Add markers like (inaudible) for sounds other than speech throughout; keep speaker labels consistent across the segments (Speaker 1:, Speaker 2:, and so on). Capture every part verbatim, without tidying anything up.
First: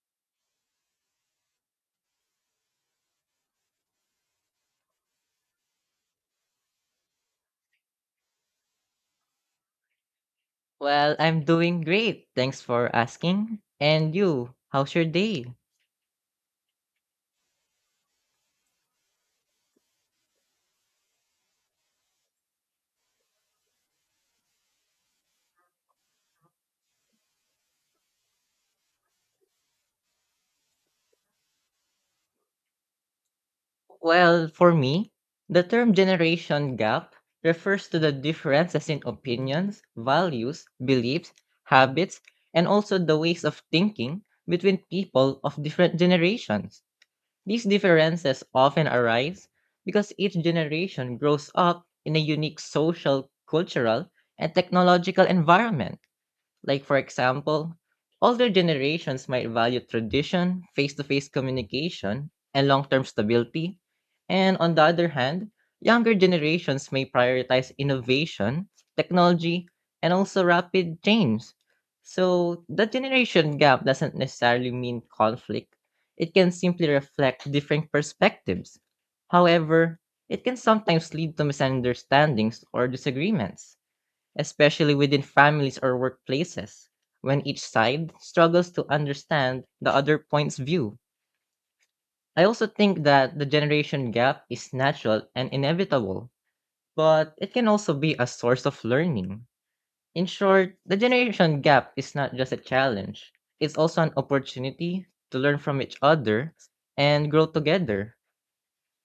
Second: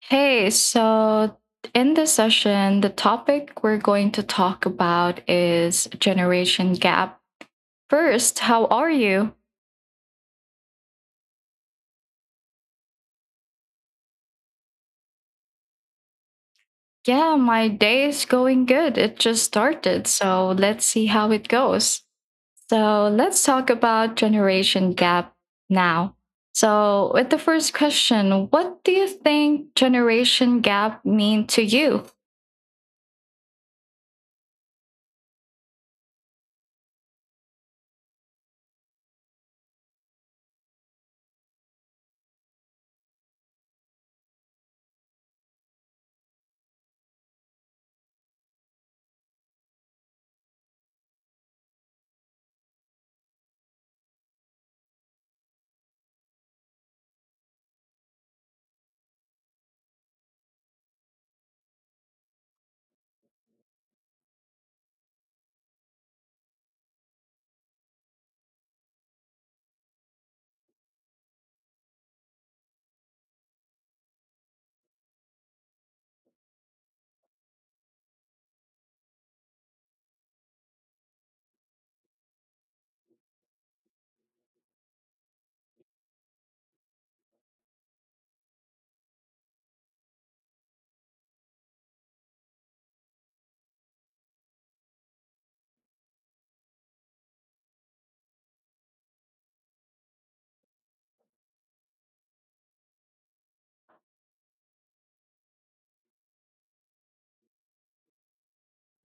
Speaker 1: Hey, so in this session, the topic we're going to talk about is generation gap. First, how are you?
Speaker 2: Well, I'm doing great. Thanks for asking. And you, how's your day?
Speaker 1: Yeah, my day is going good. It just started, so let's see how it goes. So, let's talk about generation gap now. So, with the first question, what do you think generation gap mean to you?
Speaker 2: Well, for me, the term generation gap refers to the differences in opinions, values, beliefs, habits, and also the ways of thinking between people of different generations. These differences often arise because each generation grows up in a unique social, cultural, and technological environment. Like, for example, older generations might value tradition, face to face communication, and long term stability. And on the other hand, younger generations may prioritize innovation, technology, and also rapid change. So, the generation gap doesn't necessarily mean conflict, it can simply reflect different perspectives. However, it can sometimes lead to misunderstandings or disagreements especially within families or workplaces, when each side struggles to understand the other point's view. I also think that the generation gap is natural and inevitable, but it can also be a source of learning. In short, the generation gap is not just a challenge, it's also an opportunity to learn from each other and grow together.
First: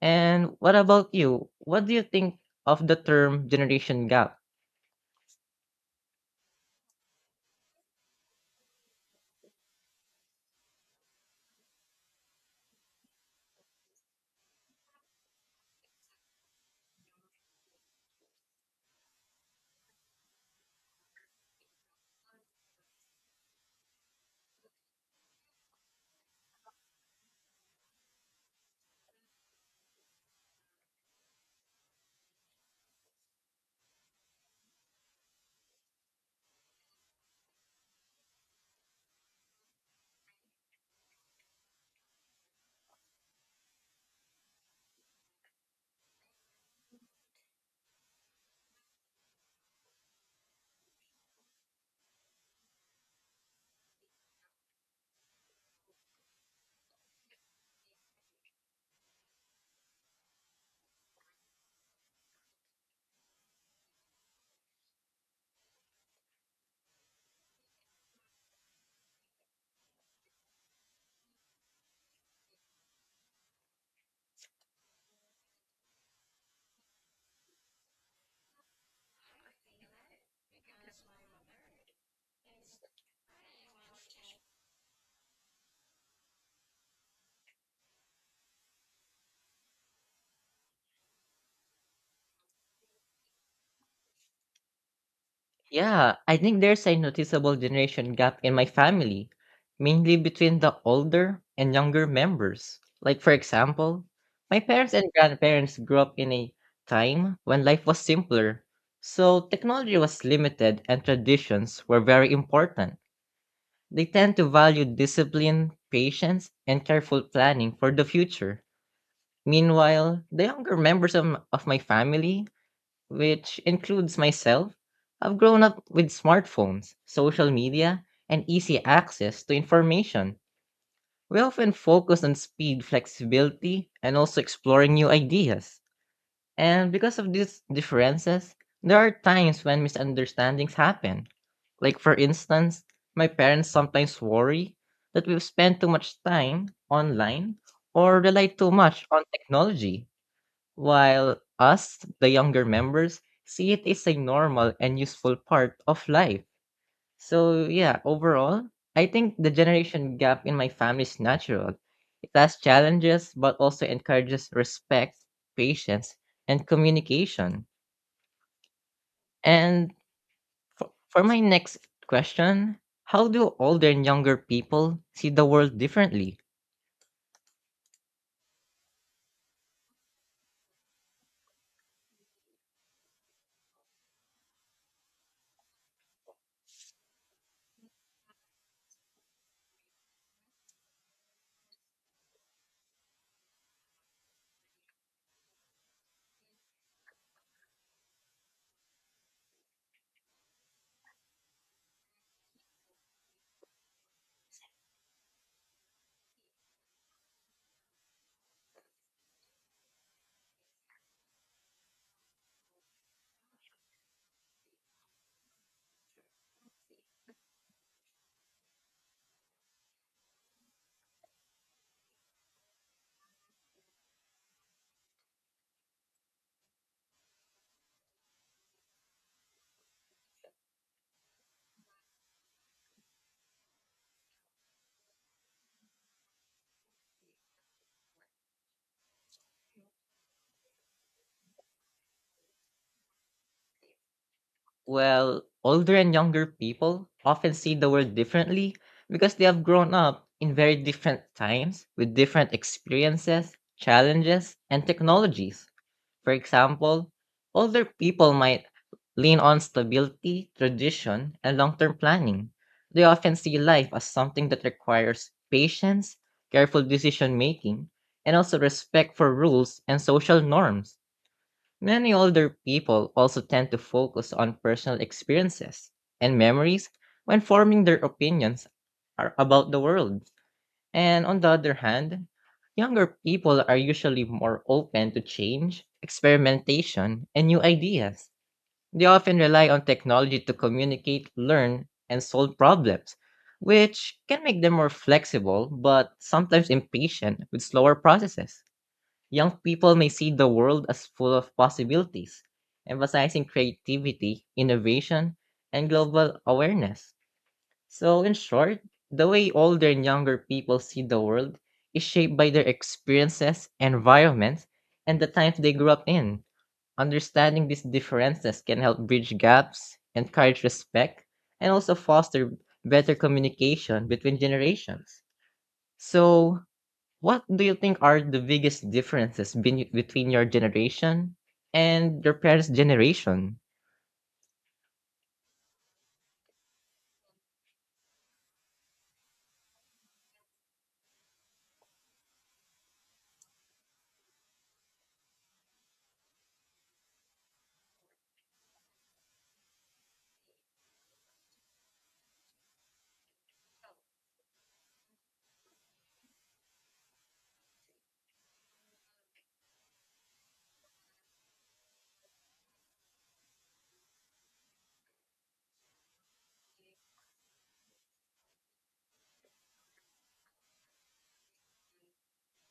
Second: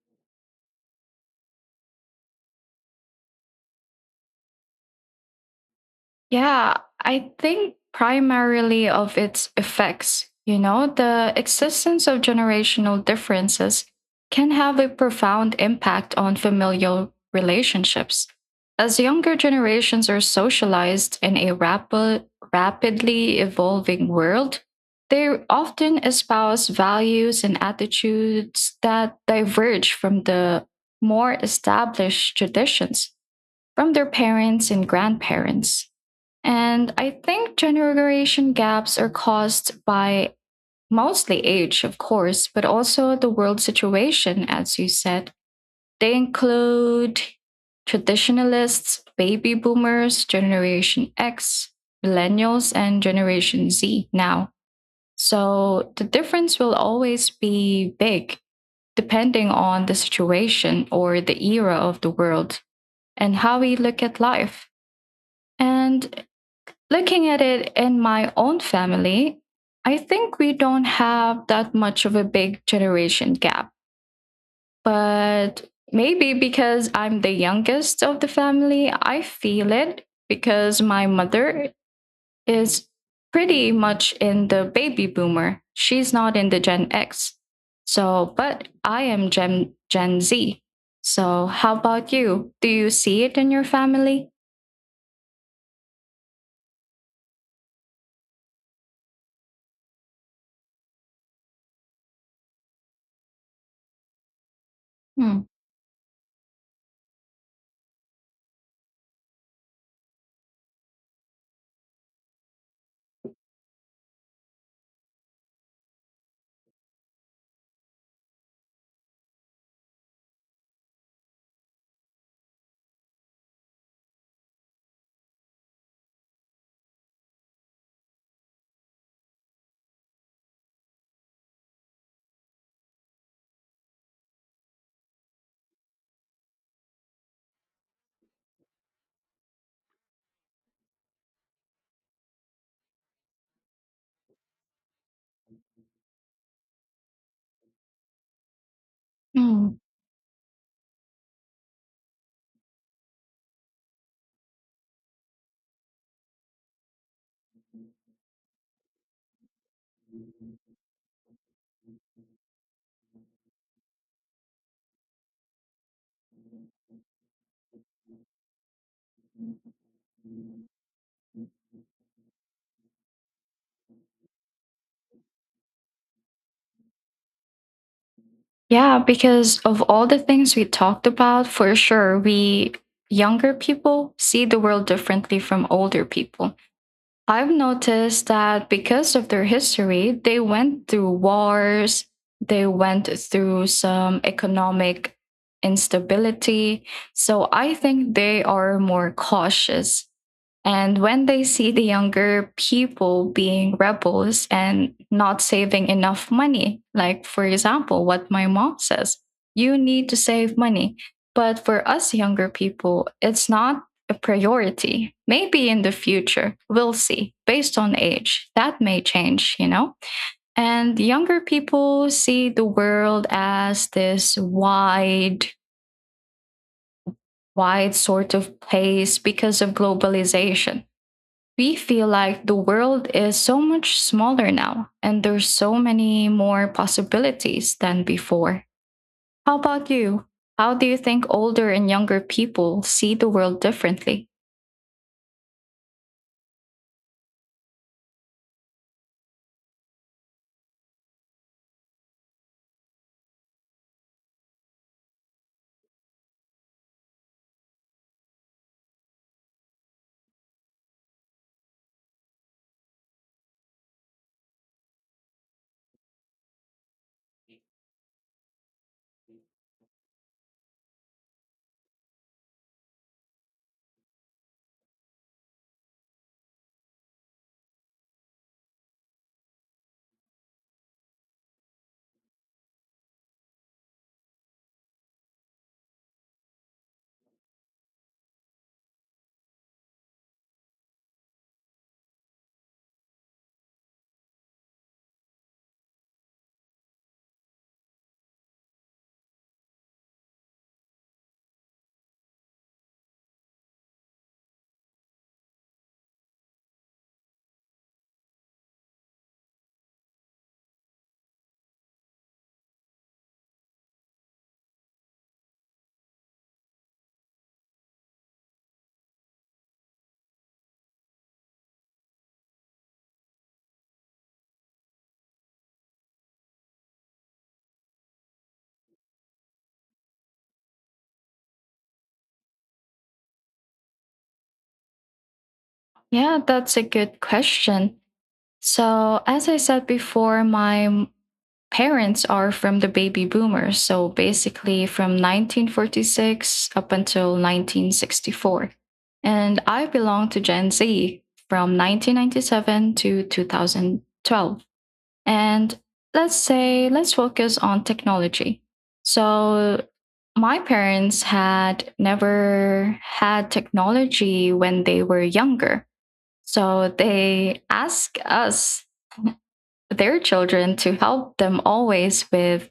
Speaker 2: And what about you? What do you think of the term generation gap?
Speaker 1: Yeah, I think primarily of its effects. You know, the existence of generational differences can have a profound impact on familial relationships. As younger generations are socialized in a rapid, rapidly evolving world, they often espouse values and attitudes that diverge from the more established traditions from their parents and grandparents. And I think generation gaps are caused by mostly age, of course, but also the world situation, as you said. They include traditionalists, baby boomers, Generation X, millennials, and Generation Z now. So the difference will always be big depending on the situation or the era of the world and how we look at life. And Looking at it in my own family, I think we don't have that much of a big generation gap. But maybe because I'm the youngest of the family, I feel it because my mother is pretty much in the baby boomer. She's not in the Gen X. So, but I am Gen, Gen Z. So, how about you? Do you see it in your family?
Speaker 2: Yeah, I think there's a noticeable generation gap in my family, mainly between the older and younger members. Like, for example, my parents and
Speaker 1: Hmm.
Speaker 2: grandparents grew up in a time when life was simpler, so technology was limited and traditions were very important. They tend to value discipline, patience, and careful planning for the future. Meanwhile, the younger members of, m- of my family, which includes myself, have grown up with smartphones, social media, and easy access to information. We often focus on speed, flexibility, and also exploring new ideas. And because of these differences, there are times when misunderstandings happen. Like, for instance, my parents sometimes worry that we've spent too much time online or rely too much on technology while us, the younger members, see it as a normal and useful part of life. So, yeah, overall, I think the generation gap in my family is natural. It has challenges, but also encourages respect, patience, and communication. And for, for my next question, how do older and younger people see the world differently?
Speaker 1: Yeah, because of all the things we talked about, for sure, we younger people see the world differently from older people. I've noticed that because of their history, they went through wars, they went through some economic instability. So I think they are more cautious. And when they see the younger people being rebels and not saving enough money, like for example, what my mom says, you need to save money. But for us younger people, it's not a priority. Maybe in the future, we'll see. Based on age, that may change, you know? And younger people see the world as this wide, wide sort of place because of globalization. We feel like the world is so much smaller now, and there's so many more possibilities than before. How about you? How do you think older and younger people see the world differently?
Speaker 2: Well, older and younger people often see the world differently because they have grown up in very different times with different experiences, challenges, and technologies. For example, older people might lean on stability, tradition, and long term planning. They often see life as something that requires patience, careful decision making, and also respect for rules and social norms. Many older people also tend to focus on personal experiences and memories when forming their opinions ar- about the world. And on the other hand, younger people are usually more open to change, experimentation, and new ideas. They often rely on technology to communicate, learn, and solve problems, which can make them more flexible but sometimes impatient with slower processes. Young people may see the world as full of possibilities, emphasizing creativity, innovation, and global awareness. So, in short, the way older and younger people see the world is shaped by their experiences, environments, and the times they grew up in. Understanding these differences can help bridge gaps, encourage respect, and also foster better communication between generations. So, what do you think are the biggest differences been between your generation and your parents' generation?
Speaker 1: Yeah, that's a good question. So, as I said before, my parents are from the baby boomers. So, basically from nineteen forty-six up until nineteen sixty-four. And I belong to Gen Z from nineteen ninety-seven to twenty twelve. And let's say, let's focus on technology. So, my parents had never had technology when they were younger. So they ask us their children to help them always with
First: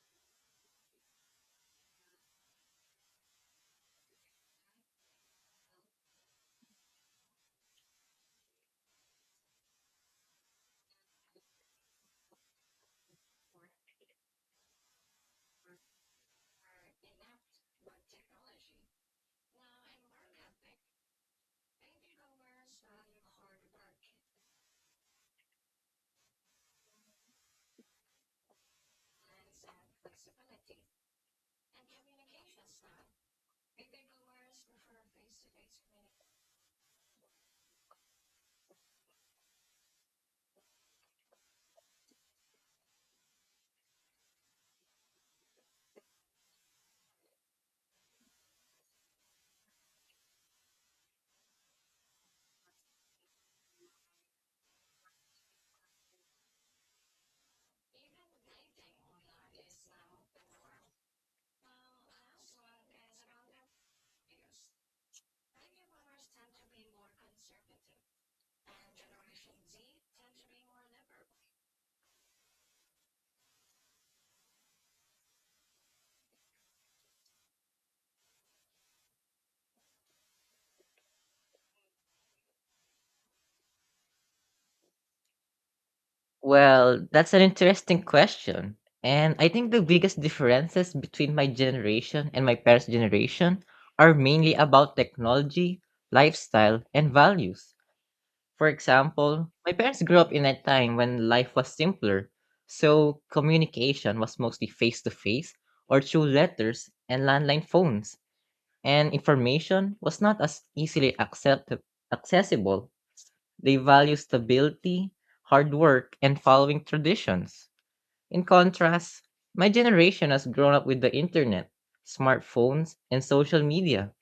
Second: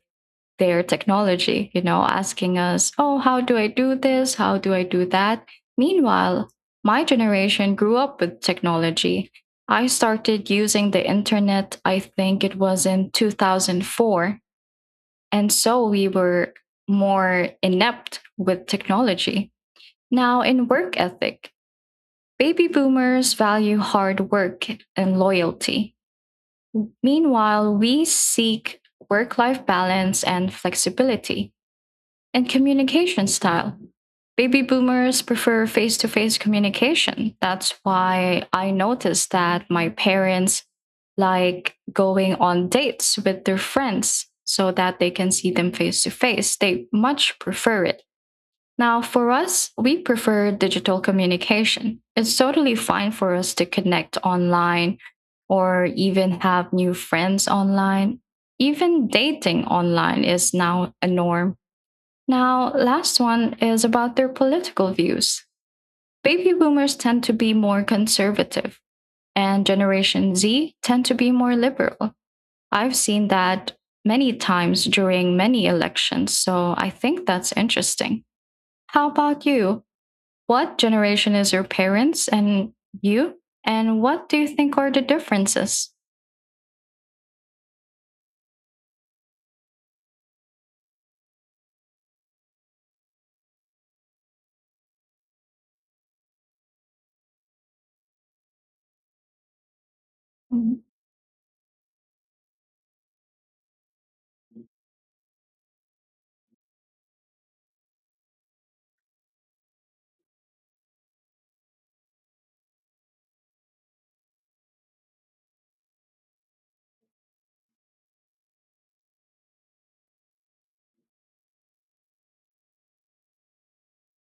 Speaker 1: their technology, you know, asking us, oh, how do I do this? How do I do that? Meanwhile, my generation grew up with technology. I started using the internet, I think it was in two thousand four. And so we were more inept with technology. Now, in work ethic, baby boomers value hard work and loyalty. Meanwhile, we seek work life balance and flexibility and communication style. Baby boomers prefer face to face communication. That's why I noticed that my parents like going on dates with their friends so that they can see them face to face. They much prefer it. Now, for us, we prefer digital communication. It's totally fine for us to connect online or even have new friends online. Even dating online is now a norm. Now, last one is about their political views. Baby boomers tend to be more conservative, and Generation Z tend to be more liberal. I've seen that many times during many elections, so I think that's interesting. How about you? What generation is your parents and you? And what do you think are the differences?
Speaker 2: Well, that's an interesting question. And I think the biggest differences between my generation and my parents' generation are mainly about technology, lifestyle, and values. For example, my parents grew up in a
Speaker 1: Mhm.
Speaker 2: time when life was simpler, so communication was mostly face to face or through letters and landline phones, and information was not as easily accept- accessible. They value stability, hard work, and following traditions. In contrast, my generation has grown up with the internet, smartphones, and social media.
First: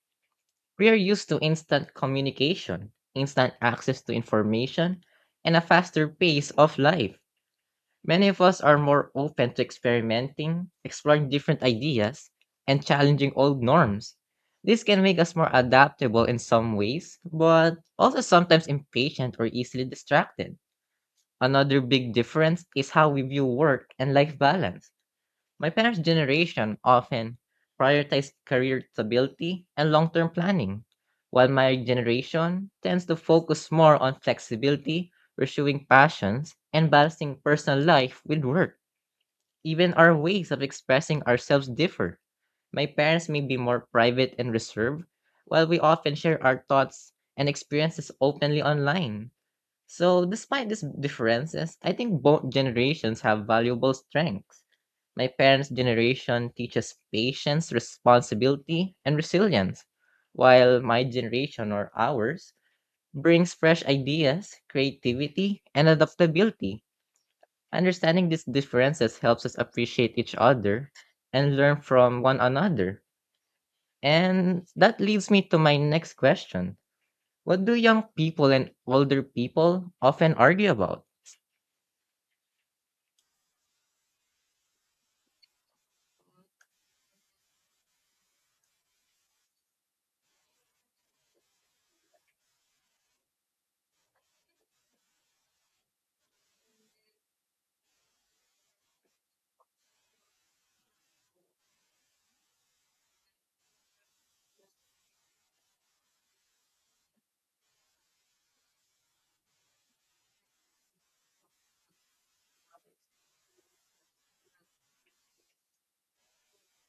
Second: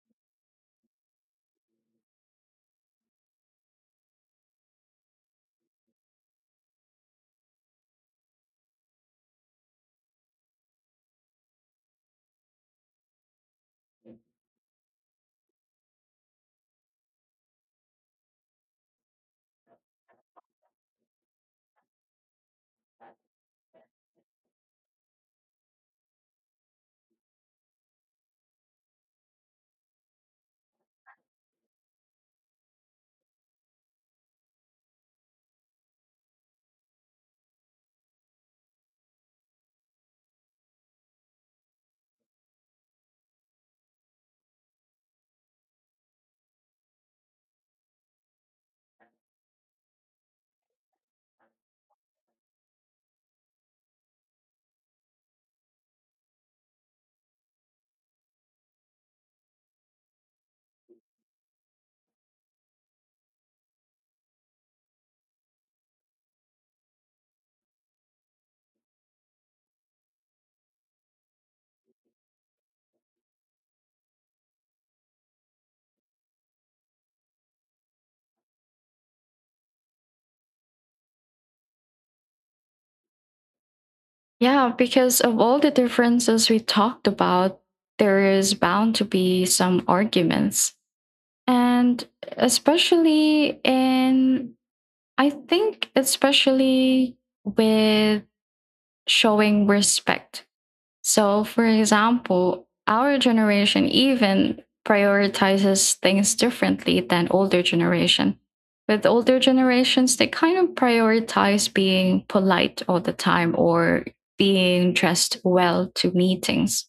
Speaker 2: We are used to instant communication, instant access to information, and a faster pace of life. Many of us are more open to experimenting, exploring different ideas, and challenging old norms. This can make us more adaptable in some ways, but also sometimes impatient or easily distracted. Another big difference is how we view work and life balance. My parents' generation often prioritized career stability and long term planning, while my generation tends to focus more on flexibility, pursuing passions, and balancing personal life with work. Even our ways of expressing ourselves differ. My parents may be more private and reserved, while we often share our thoughts and experiences openly online. So, despite these differences, I think both generations have valuable strengths. My parents' generation teaches patience, responsibility, and resilience, while my generation or ours brings fresh ideas, creativity, and adaptability. Understanding these differences helps us appreciate each other and learn from one another. And that leads me to my next question. What do young people and older people often argue about?
Speaker 1: Yeah, because of all the differences we talked about, there is bound to be some arguments. And especially in, I think, especially with showing respect. So, for example, our generation even prioritizes things differently than older generation. With older generations, they kind of prioritize being polite all the time or being dressed well to meetings.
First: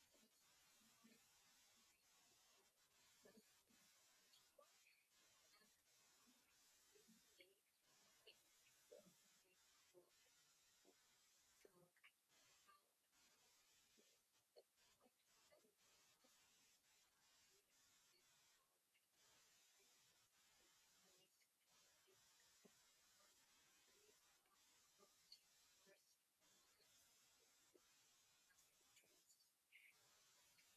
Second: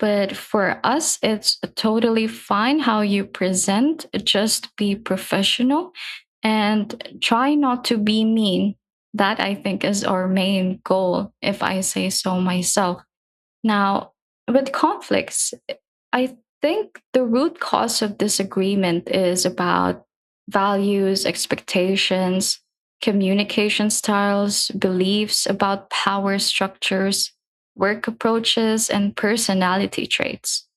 Speaker 1: But for us, it's totally fine how you present, just be professional and try not to be mean. That I think is our main goal, if I say so myself now, with conflicts, I think the root cause of disagreement is about values, expectations, communication styles, beliefs about power structures, work approaches, and personality traits.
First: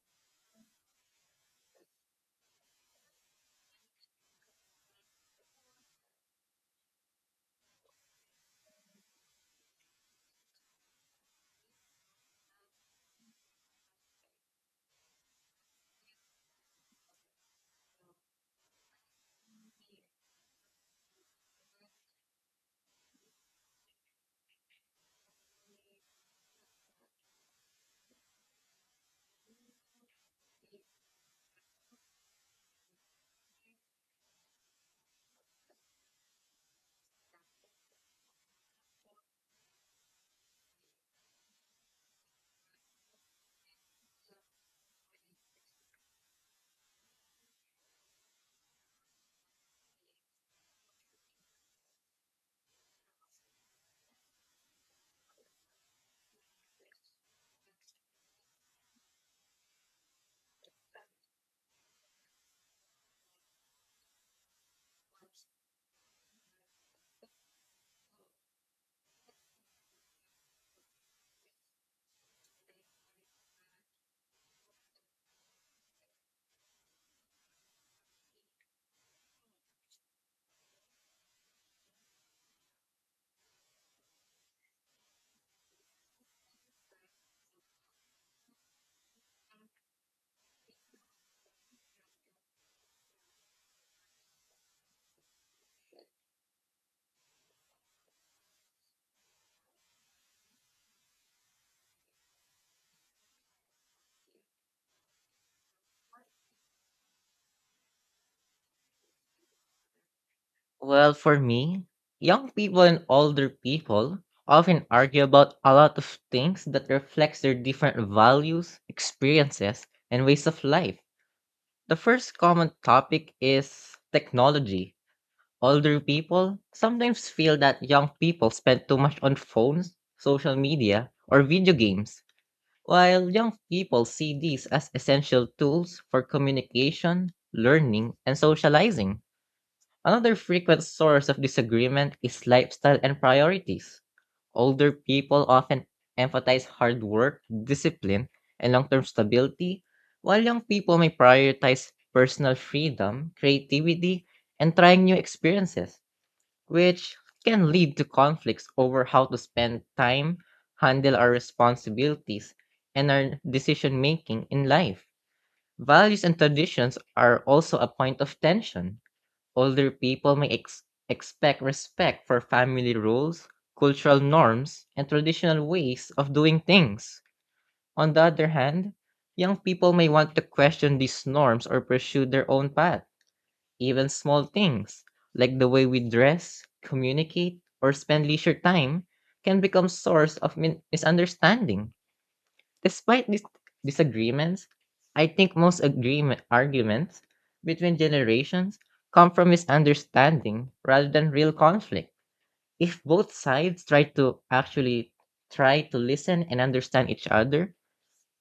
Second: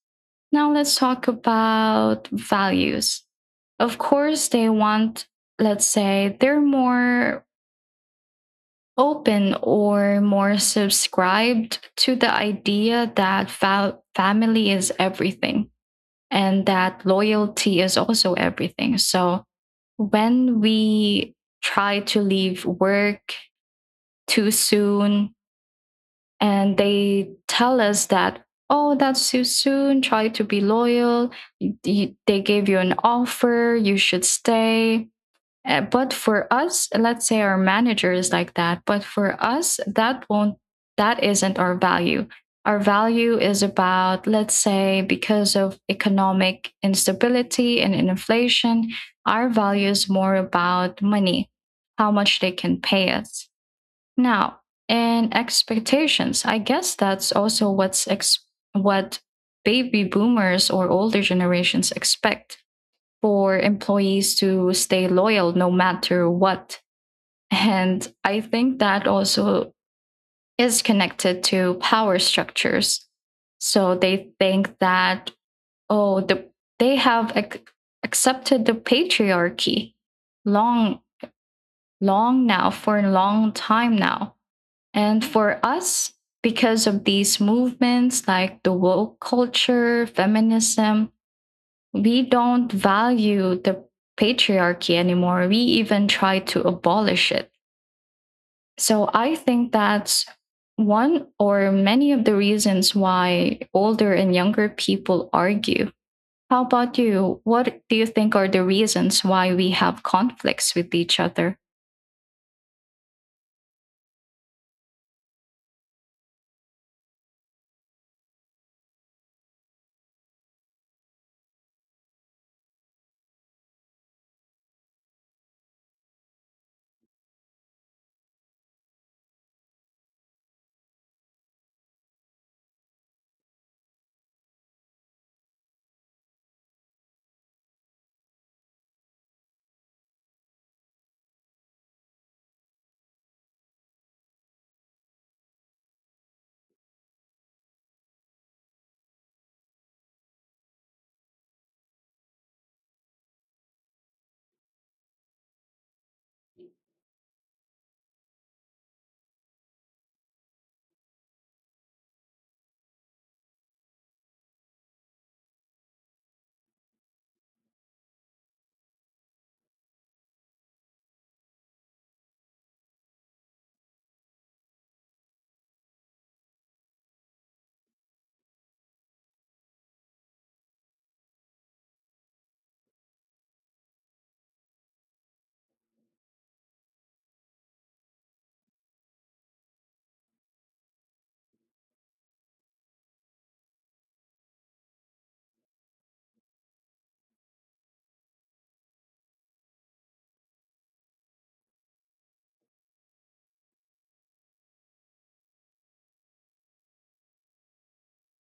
Speaker 1: Now, let's talk about values. Of course, they want, let's say, they're more open or more subscribed to the idea that fa- family is everything and that loyalty is also everything. So when we try to leave work too soon and they tell us that, oh, that's too soon, try to be loyal, they gave you an offer, you should stay, uh, but for us, let's say our manager is like that, but for us, that won't, that isn't our value. Our value is about, let's say, because of economic instability and inflation, our value is more about money, how much they can pay us. Now, and expectations, I guess that's also what's ex- what baby boomers or older generations expect for employees to stay loyal no matter what. And I think that also is connected to power structures. So they think that, oh, the, they have ac- accepted the patriarchy long, long now, for a long time now. And for us, because of these movements like the woke culture, feminism, we don't value the patriarchy anymore. We even try to abolish it. So I think that's one or many of the reasons why older and younger people argue. How about you? What do you think are the reasons why we have conflicts with
Speaker 2: Well,
Speaker 1: each
Speaker 2: for
Speaker 1: other?
Speaker 2: me, young people and older people often argue about a lot of things that reflects their different values, experiences, and ways of life. The first common topic is technology. Older people sometimes feel that young people spend too much on phones, social media, or video games, while young people see these as essential tools for communication, learning, and socializing. Another frequent source of disagreement is lifestyle and priorities. Older people often emphasize hard work, discipline, and long term stability, while young people may prioritize personal freedom, creativity, and trying new experiences which can lead to conflicts over how to spend time, handle our responsibilities, and our decision making in life. Values and traditions are also a point of tension. Older people may ex- expect respect for family rules, cultural norms, and traditional ways of doing things. On the other hand, young people may want to question these norms or pursue their own path even small things, like the way we dress, communicate, or spend leisure time, can become source of min- misunderstanding. Despite these disagreements, I think most agreement arguments between generations come from misunderstanding rather than real conflict. If both sides try to actually try to listen and understand each other,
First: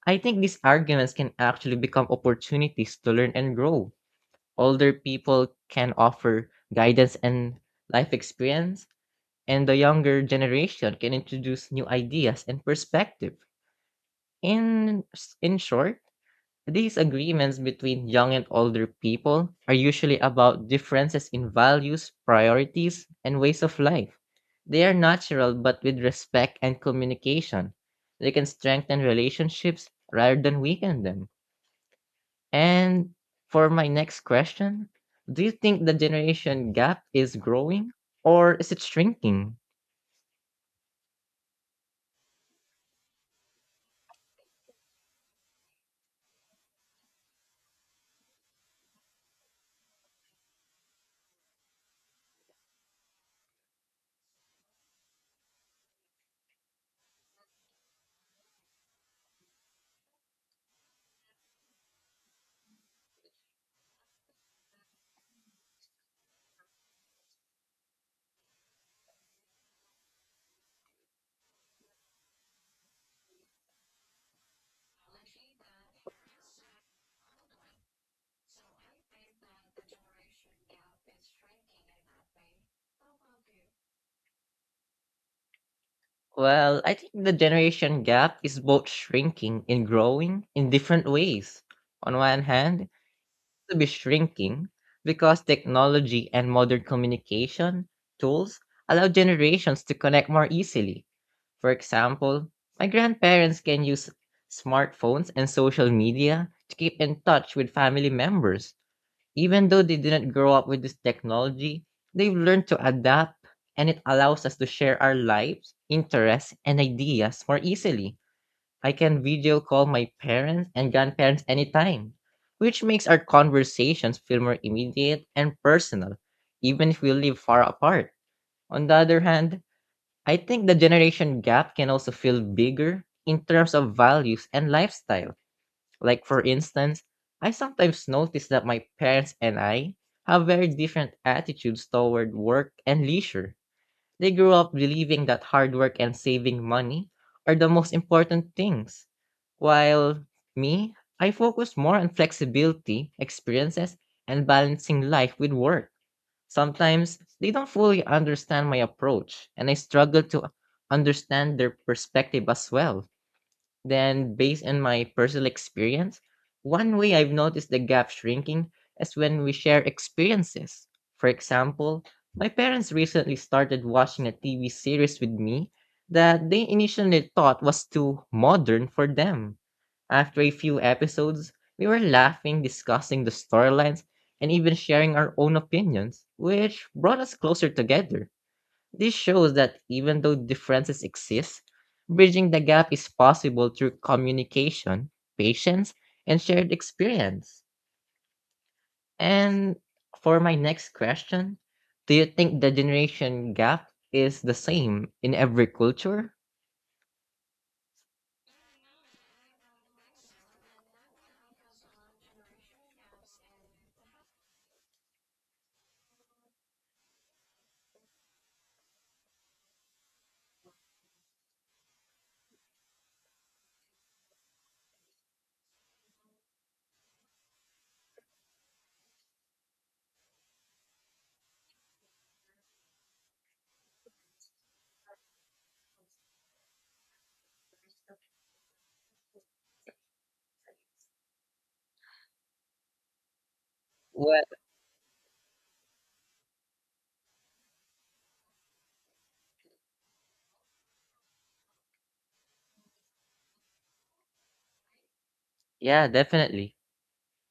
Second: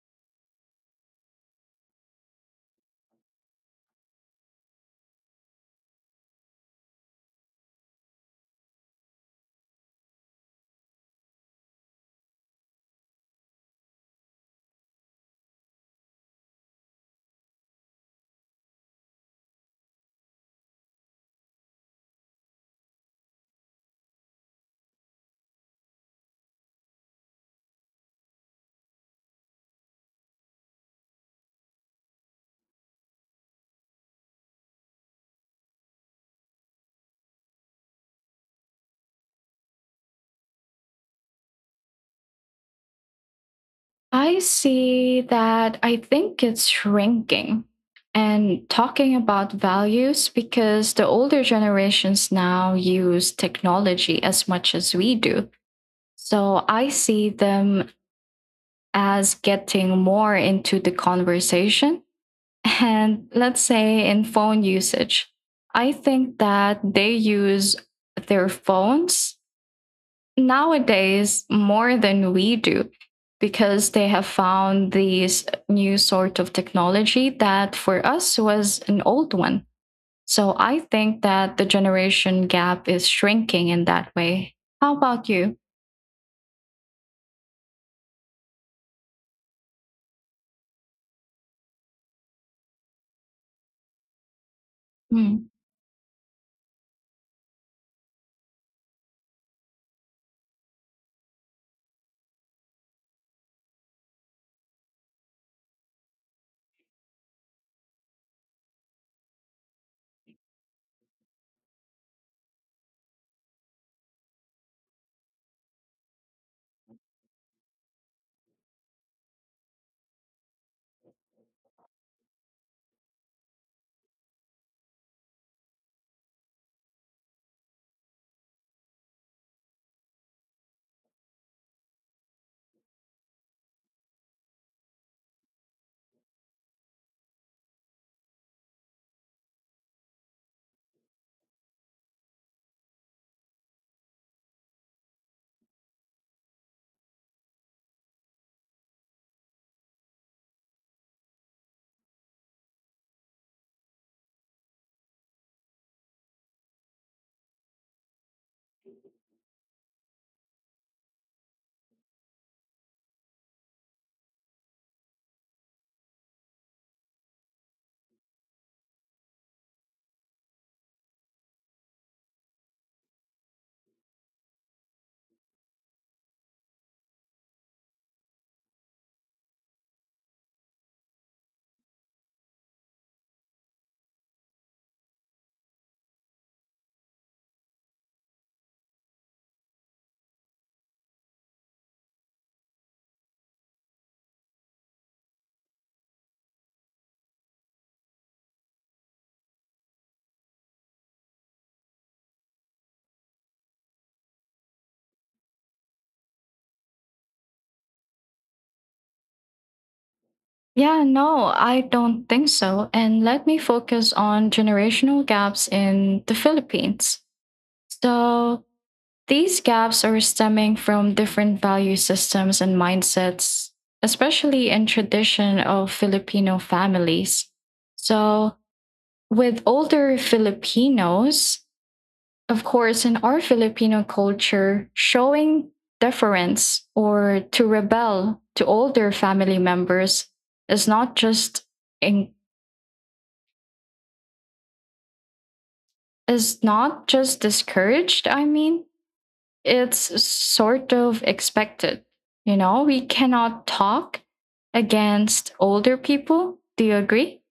Speaker 2: I think these arguments can actually become opportunities to learn and grow. Older people can offer guidance and life experience, and the younger generation can introduce new ideas and perspective. In in short, these agreements between young and older people are usually about differences in values, priorities, and ways of life. They are natural but with respect and communication. They can strengthen relationships rather than weaken them. And for my next question, do you think the generation gap is growing or is it shrinking?
Speaker 1: I see that I think it's shrinking and talking about values because the older generations now use technology as much as we do. So I see them as getting more into the conversation (laughs) and let's say in phone usage. I think that they use their phones nowadays more than we do because they have found these new sort of technology that for us was an old one. So I think that the generation gap is shrinking in that way. How about you?
Speaker 2: Well, I think the generation gap is both shrinking and growing in different ways. On one hand, to be shrinking because
Speaker 1: Hmm.
Speaker 2: technology and modern communication tools allow generations to connect more easily. For example, my grandparents can use smartphones and social media to keep in touch with family members. Even though they didn't grow up with this technology, they've learned to adapt and it allows us to share our lives, interests, and ideas more easily. I can video call my parents and grandparents anytime, which makes our conversations feel more immediate and personal, even if we live far apart. On the other hand, I think the generation gap can also feel bigger in terms of values and lifestyle. Like, for instance, I sometimes notice that my parents and I have very different attitudes toward work and leisure. They grew up believing that hard work and saving money are the most important things, while me, I focus more on flexibility, experiences, and balancing life with work. Sometimes they don't fully understand my approach, and I struggle to understand their perspective as well. Then, based on my personal experience, one way I've noticed the gap shrinking is when we share experiences. For example, my parents recently started watching a T V series with me that they initially thought was too modern for them. After a few episodes, we were laughing, discussing the storylines, and even sharing our own opinions, which brought us closer together. This shows that even though differences exist, bridging the gap is possible through communication, patience, and shared experience. And for my next question, do you think the generation gap is the same in every culture?
Speaker 1: Yeah, no, I don't think so. And let me focus on generational gaps in the Philippines. So these gaps are stemming from different value systems and mindsets, especially in tradition of Filipino families. So, with older Filipinos, of course, in our Filipino culture, showing deference or to rebel to older family members is not just in,
Speaker 2: Well,
Speaker 1: is not just discouraged, I mean, it's sort of expected. You know, we cannot talk against older
Speaker 2: yeah,
Speaker 1: people.
Speaker 2: definitely.
Speaker 1: Do you agree?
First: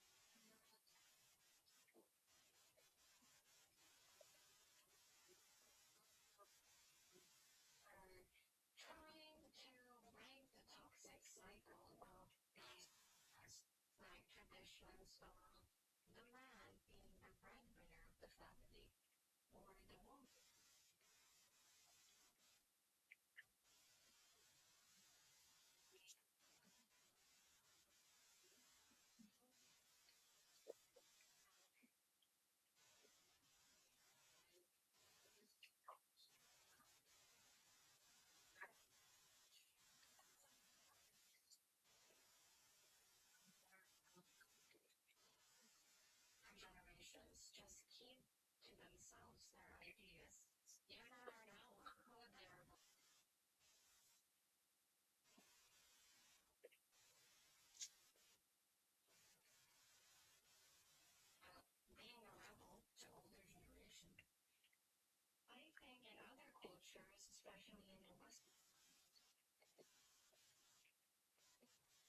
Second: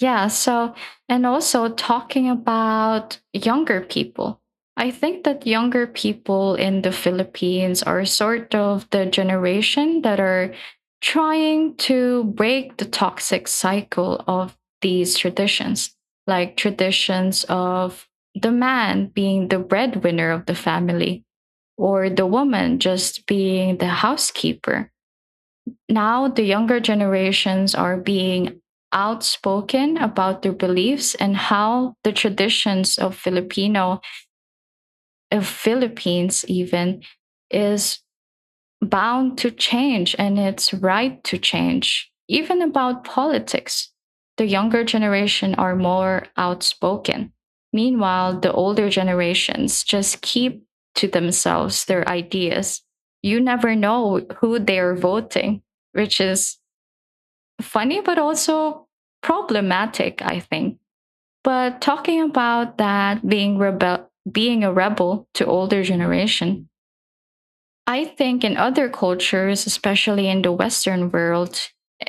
Speaker 1: Yeah. So, and also talking about younger people, I think that younger people in the Philippines are sort of the generation that are trying to break the toxic cycle of these traditions, like traditions of the man being the breadwinner of the family or the woman just being the housekeeper. Now, the younger generations are being outspoken about their beliefs and how the traditions of Filipino, of Philippines even, is bound to change and it's right to change. Even about politics, the younger generation are more outspoken. Meanwhile, the older generations just keep to themselves their ideas. You never know who they are voting, which is funny, but also problematic, I think. But talking about that being rebel being a rebel to older generation, I think in other cultures, especially in the Western world,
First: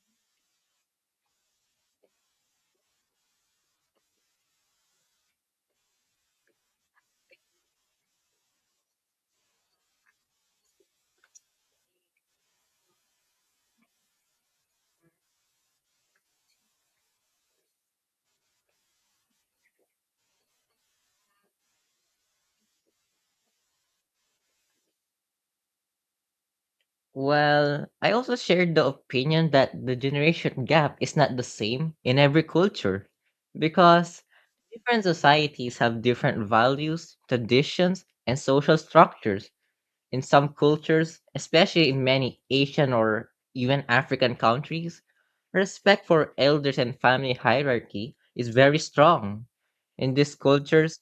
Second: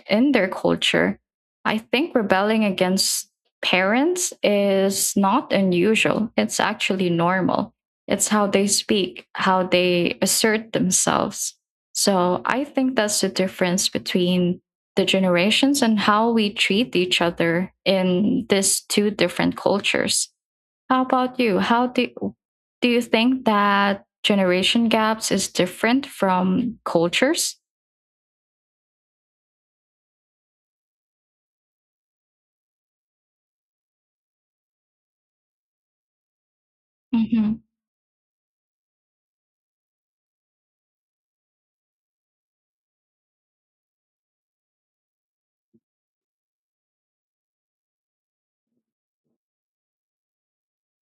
Speaker 1: in their culture, I think rebelling against parents is not unusual. It's actually normal. It's how they speak, how they assert themselves. So I think that's the difference between the generations and how we treat each other in these two different cultures. How about you? How do do you think that generation gaps is different from cultures?
Speaker 2: Well, I also shared the opinion that the generation gap is not the same in every culture because different societies have different values,
Speaker 1: Mm-hmm.
Speaker 2: traditions, and social structures. In some cultures, especially in many Asian or even African countries, respect for elders and family hierarchy is very strong. In these cultures,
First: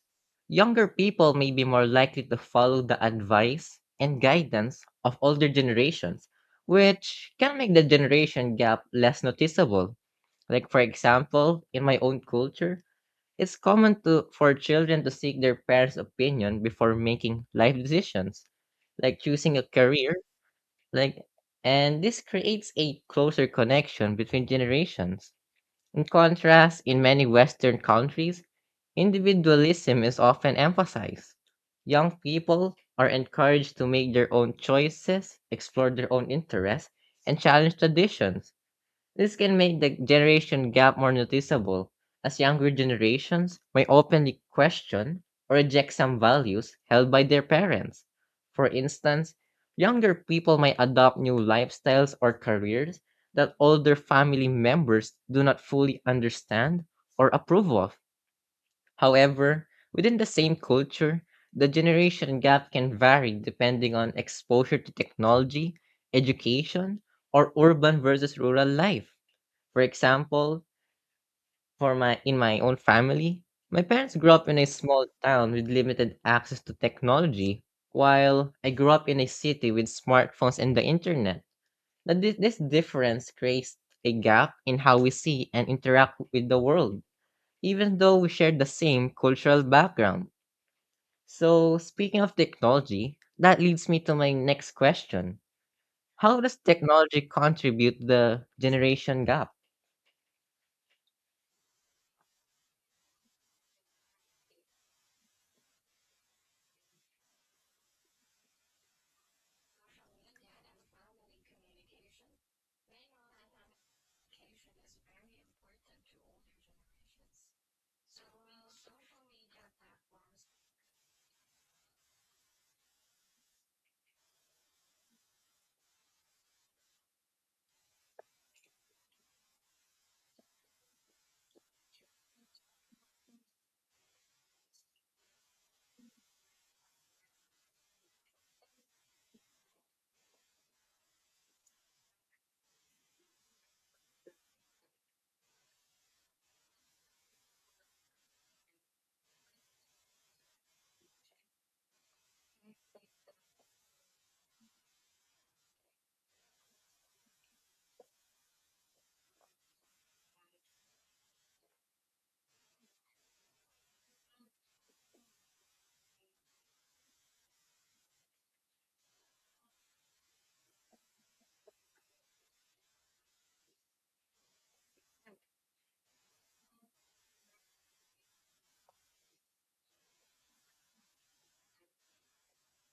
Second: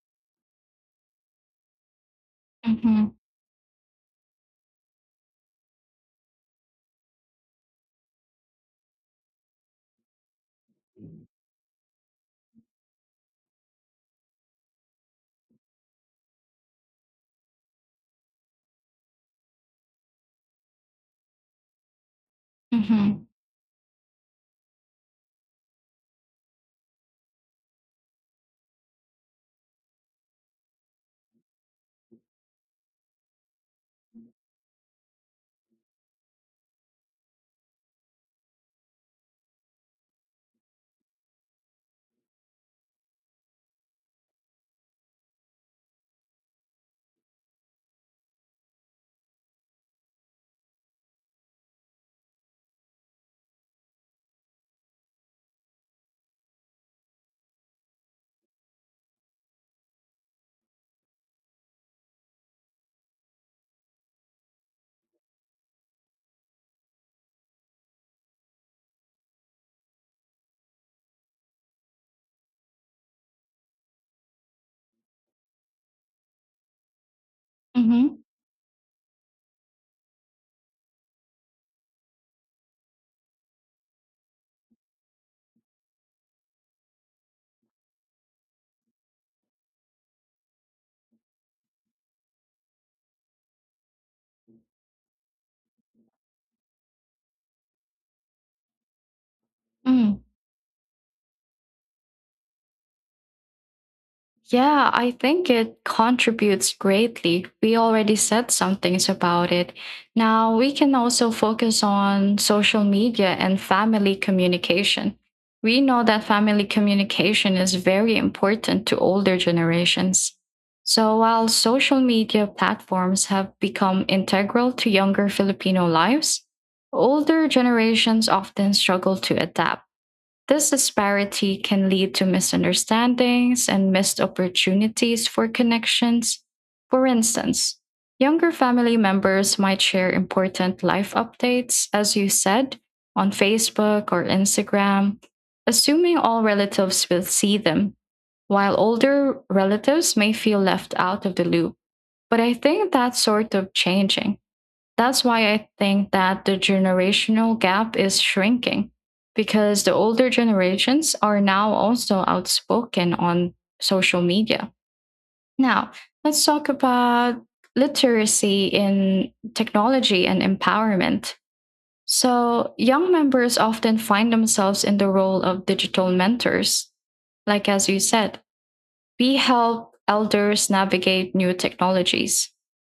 Speaker 2: younger people may be more likely to follow the
Speaker 1: Mm-hmm.
Speaker 2: advice and guidance of older generations, which can make the generation gap less noticeable. Like, for example, in my own culture, it's common to for children to seek their parents' opinion before making life decisions, like choosing a career, like, and this creates a
Speaker 1: Mm-hmm.
Speaker 2: closer connection between generations. In contrast, in many Western countries, individualism is often emphasized. Young people are encouraged to make their own choices, explore their own interests, and challenge traditions. This can make the generation gap more noticeable, as younger generations may openly question or reject some values held by their parents. For instance, younger people may adopt new lifestyles or careers that older family members do not fully understand or approve of. However, within the same culture, the generation gap can vary depending on exposure to technology, education, or urban versus rural life. For example, for my in my own family, my parents grew up in a small town with limited access to technology,
Speaker 1: Mm-hmm.
Speaker 2: while I grew up in a city with smartphones and the internet. Now, this, this difference creates a gap in how we see and interact with the world, even though we share the same cultural background. So, speaking of technology, that leads me to my next question. How does technology contribute the generation gap?
Speaker 1: Yeah, I think it contributes greatly. We already said some things about it. Now we can also focus on social media and family communication. We know that family communication is very important to older generations. So while social media platforms have become integral to younger Filipino lives, older generations often struggle to adapt. This disparity can lead to misunderstandings and missed opportunities for connections. For instance, younger family members might share important life updates, as you said, on Facebook or Instagram, assuming all relatives will see them, while older relatives may feel left out of the loop. But I think that's sort of changing. That's why I think that the generational gap is shrinking because the older generations are now also outspoken on social media. Now, let's talk about literacy in technology and empowerment. So, young members often find themselves in the role of digital mentors, like as you said, we help elders navigate new technologies.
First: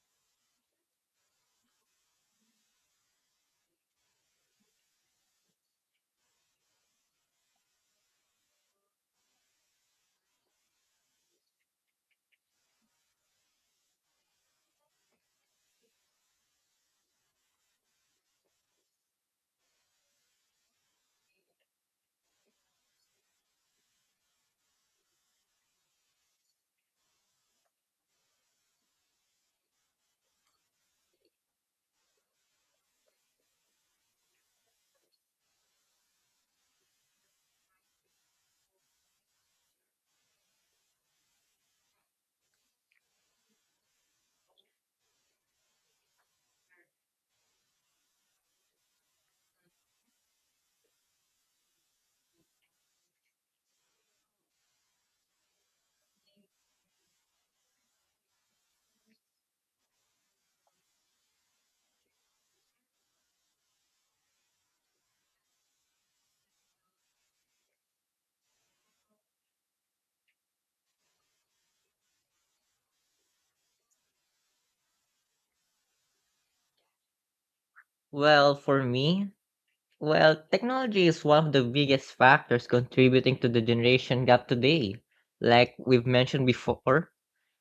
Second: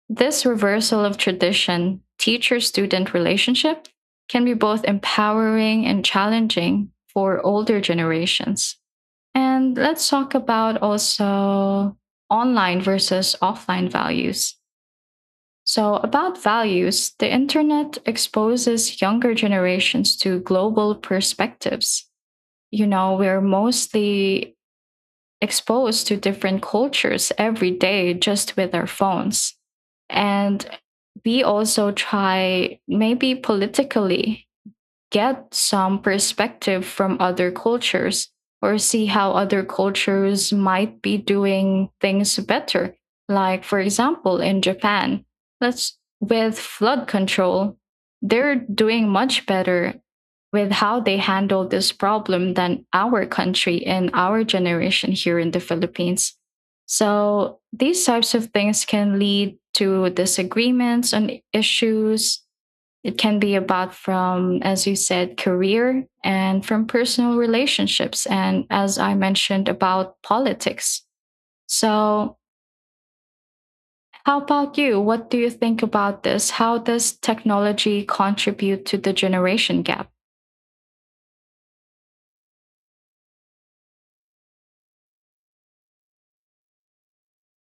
Speaker 1: This reversal of tradition, teacher student relationship, can be both empowering and challenging for older generations. And let's talk about also online versus offline values. So, about values, the internet exposes younger generations to global perspectives. You know, we're mostly exposed to different cultures every day just with our phones. And we also try, maybe politically, get some perspective from other cultures or see how other cultures might be doing things better. Like, for example, in Japan, let's with flood control, they're doing much better with how they handle this problem than our country and our generation here in the Philippines. So, these types of things can lead to disagreements on issues. It can be about from, as you said, career and from personal relationships. And as I mentioned, about politics. So, how about you? What do you think about this? How does technology
Speaker 2: Well,
Speaker 1: contribute
Speaker 2: for
Speaker 1: to the
Speaker 2: me,
Speaker 1: generation gap?
Speaker 2: Well, technology is one of the biggest factors contributing to the generation gap today. Like we've mentioned before,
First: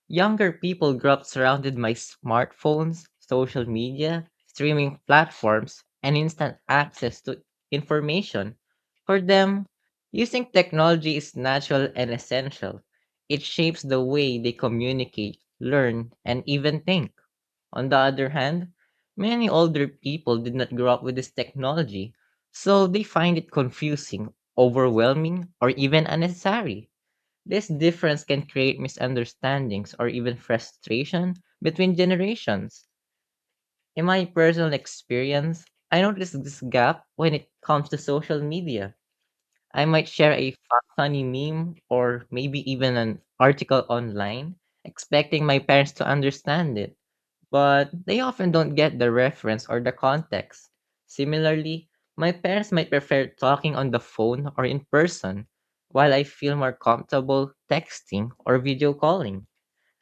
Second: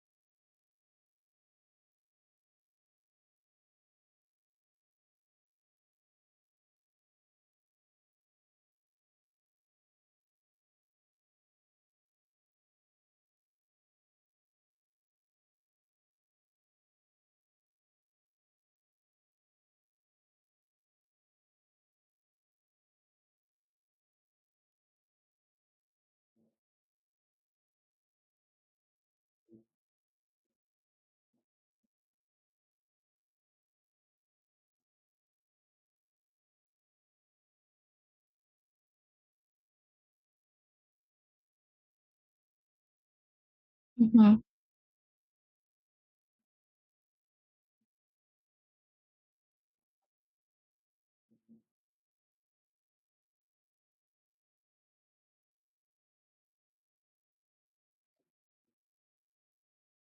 Speaker 2: younger people grew up surrounded by smartphones, social media, streaming platforms, and instant access to information. For them, using technology is natural and essential. It shapes the way they communicate, learn, and even think. On the other hand, many older people did not grow up with this technology, so they find it confusing, overwhelming, or even unnecessary. This difference can create misunderstandings or even frustration between generations. In my personal experience, I noticed this gap when it comes to social media. I might share a fu- funny meme or maybe even an article
Speaker 1: Hmm
Speaker 2: online, expecting my parents to understand it but they often don't get the reference or the context. Similarly, my parents might prefer talking on the phone or in person, while I feel more comfortable texting or video calling.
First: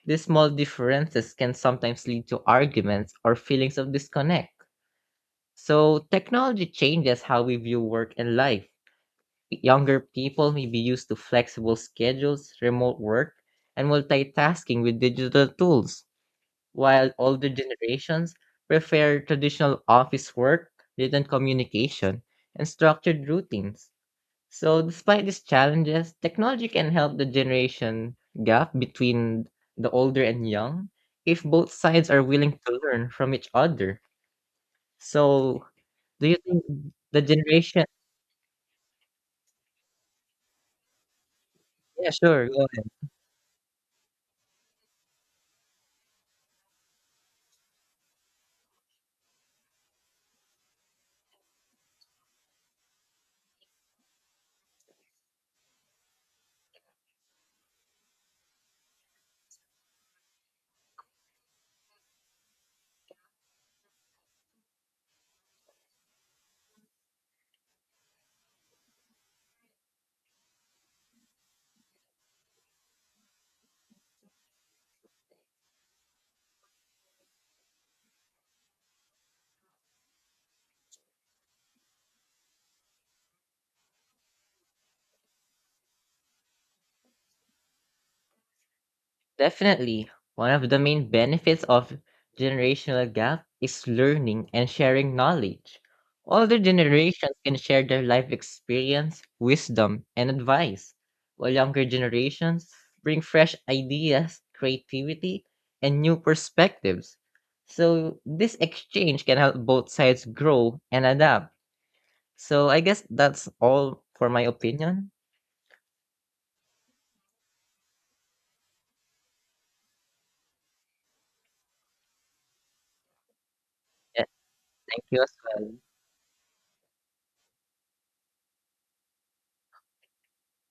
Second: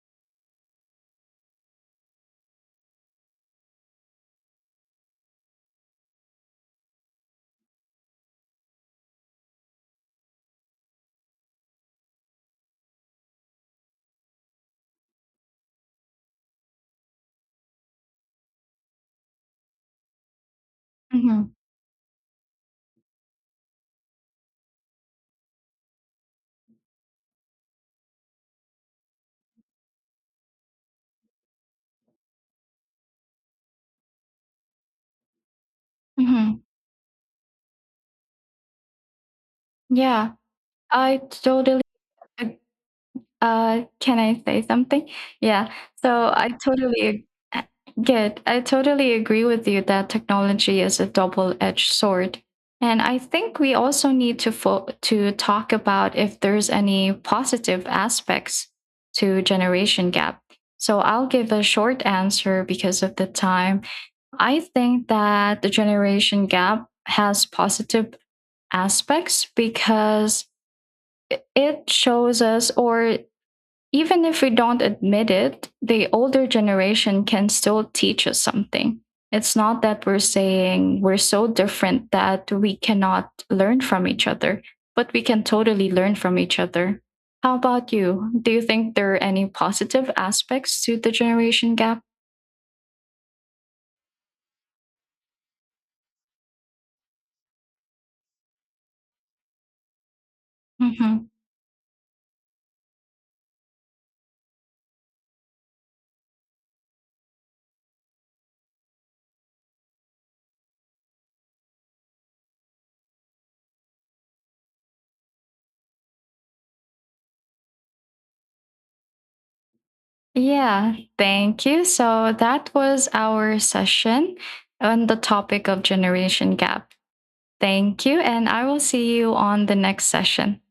Speaker 2: These small differences can sometimes lead to arguments or feelings of disconnect. So, technology changes how we view work and life. Younger people may be used to flexible schedules, remote work, and multitasking with digital tools while older generations prefer traditional office work, written
Speaker 1: hmm
Speaker 2: communication, and structured routines. So, despite these challenges, technology can help the generation gap between the older and young if both sides are willing to learn from each other. So, do you
Speaker 1: hmm
Speaker 2: think the generation?
Speaker 1: Yeah, I totally
Speaker 2: Yeah, sure. go.
Speaker 1: Uh, can I say something? Yeah. So I totally ag- uh, get. I totally agree with you that technology is a double-edged sword, and I think we also need to fo- to talk about if there's any positive aspects to generation gap. So I'll give a short answer because of the time. I think that the generation gap has positive aspects because it shows us or even if we don't admit it, the older generation can still teach us something. It's not that we're saying we're so different that we cannot learn from each other, but we can totally learn from each other. How about you? Do you think there are any
Speaker 2: Definitely,
Speaker 1: positive
Speaker 2: one of the
Speaker 1: aspects to
Speaker 2: main
Speaker 1: the
Speaker 2: benefits
Speaker 1: generation
Speaker 2: of
Speaker 1: gap?
Speaker 2: generational gap is learning and sharing knowledge. Older generations can share their life experience, wisdom, and advice,
Speaker 1: Hmm
Speaker 2: while younger generations bring fresh ideas, creativity, and new perspectives. So, this exchange can help both sides grow and adapt. So, I guess that's all for my opinion.
Speaker 1: Yeah, thank you. So that was our session
Speaker 2: Thank
Speaker 1: on the
Speaker 2: you.
Speaker 1: topic of generation gap. Thank you, and I will see you on the next session.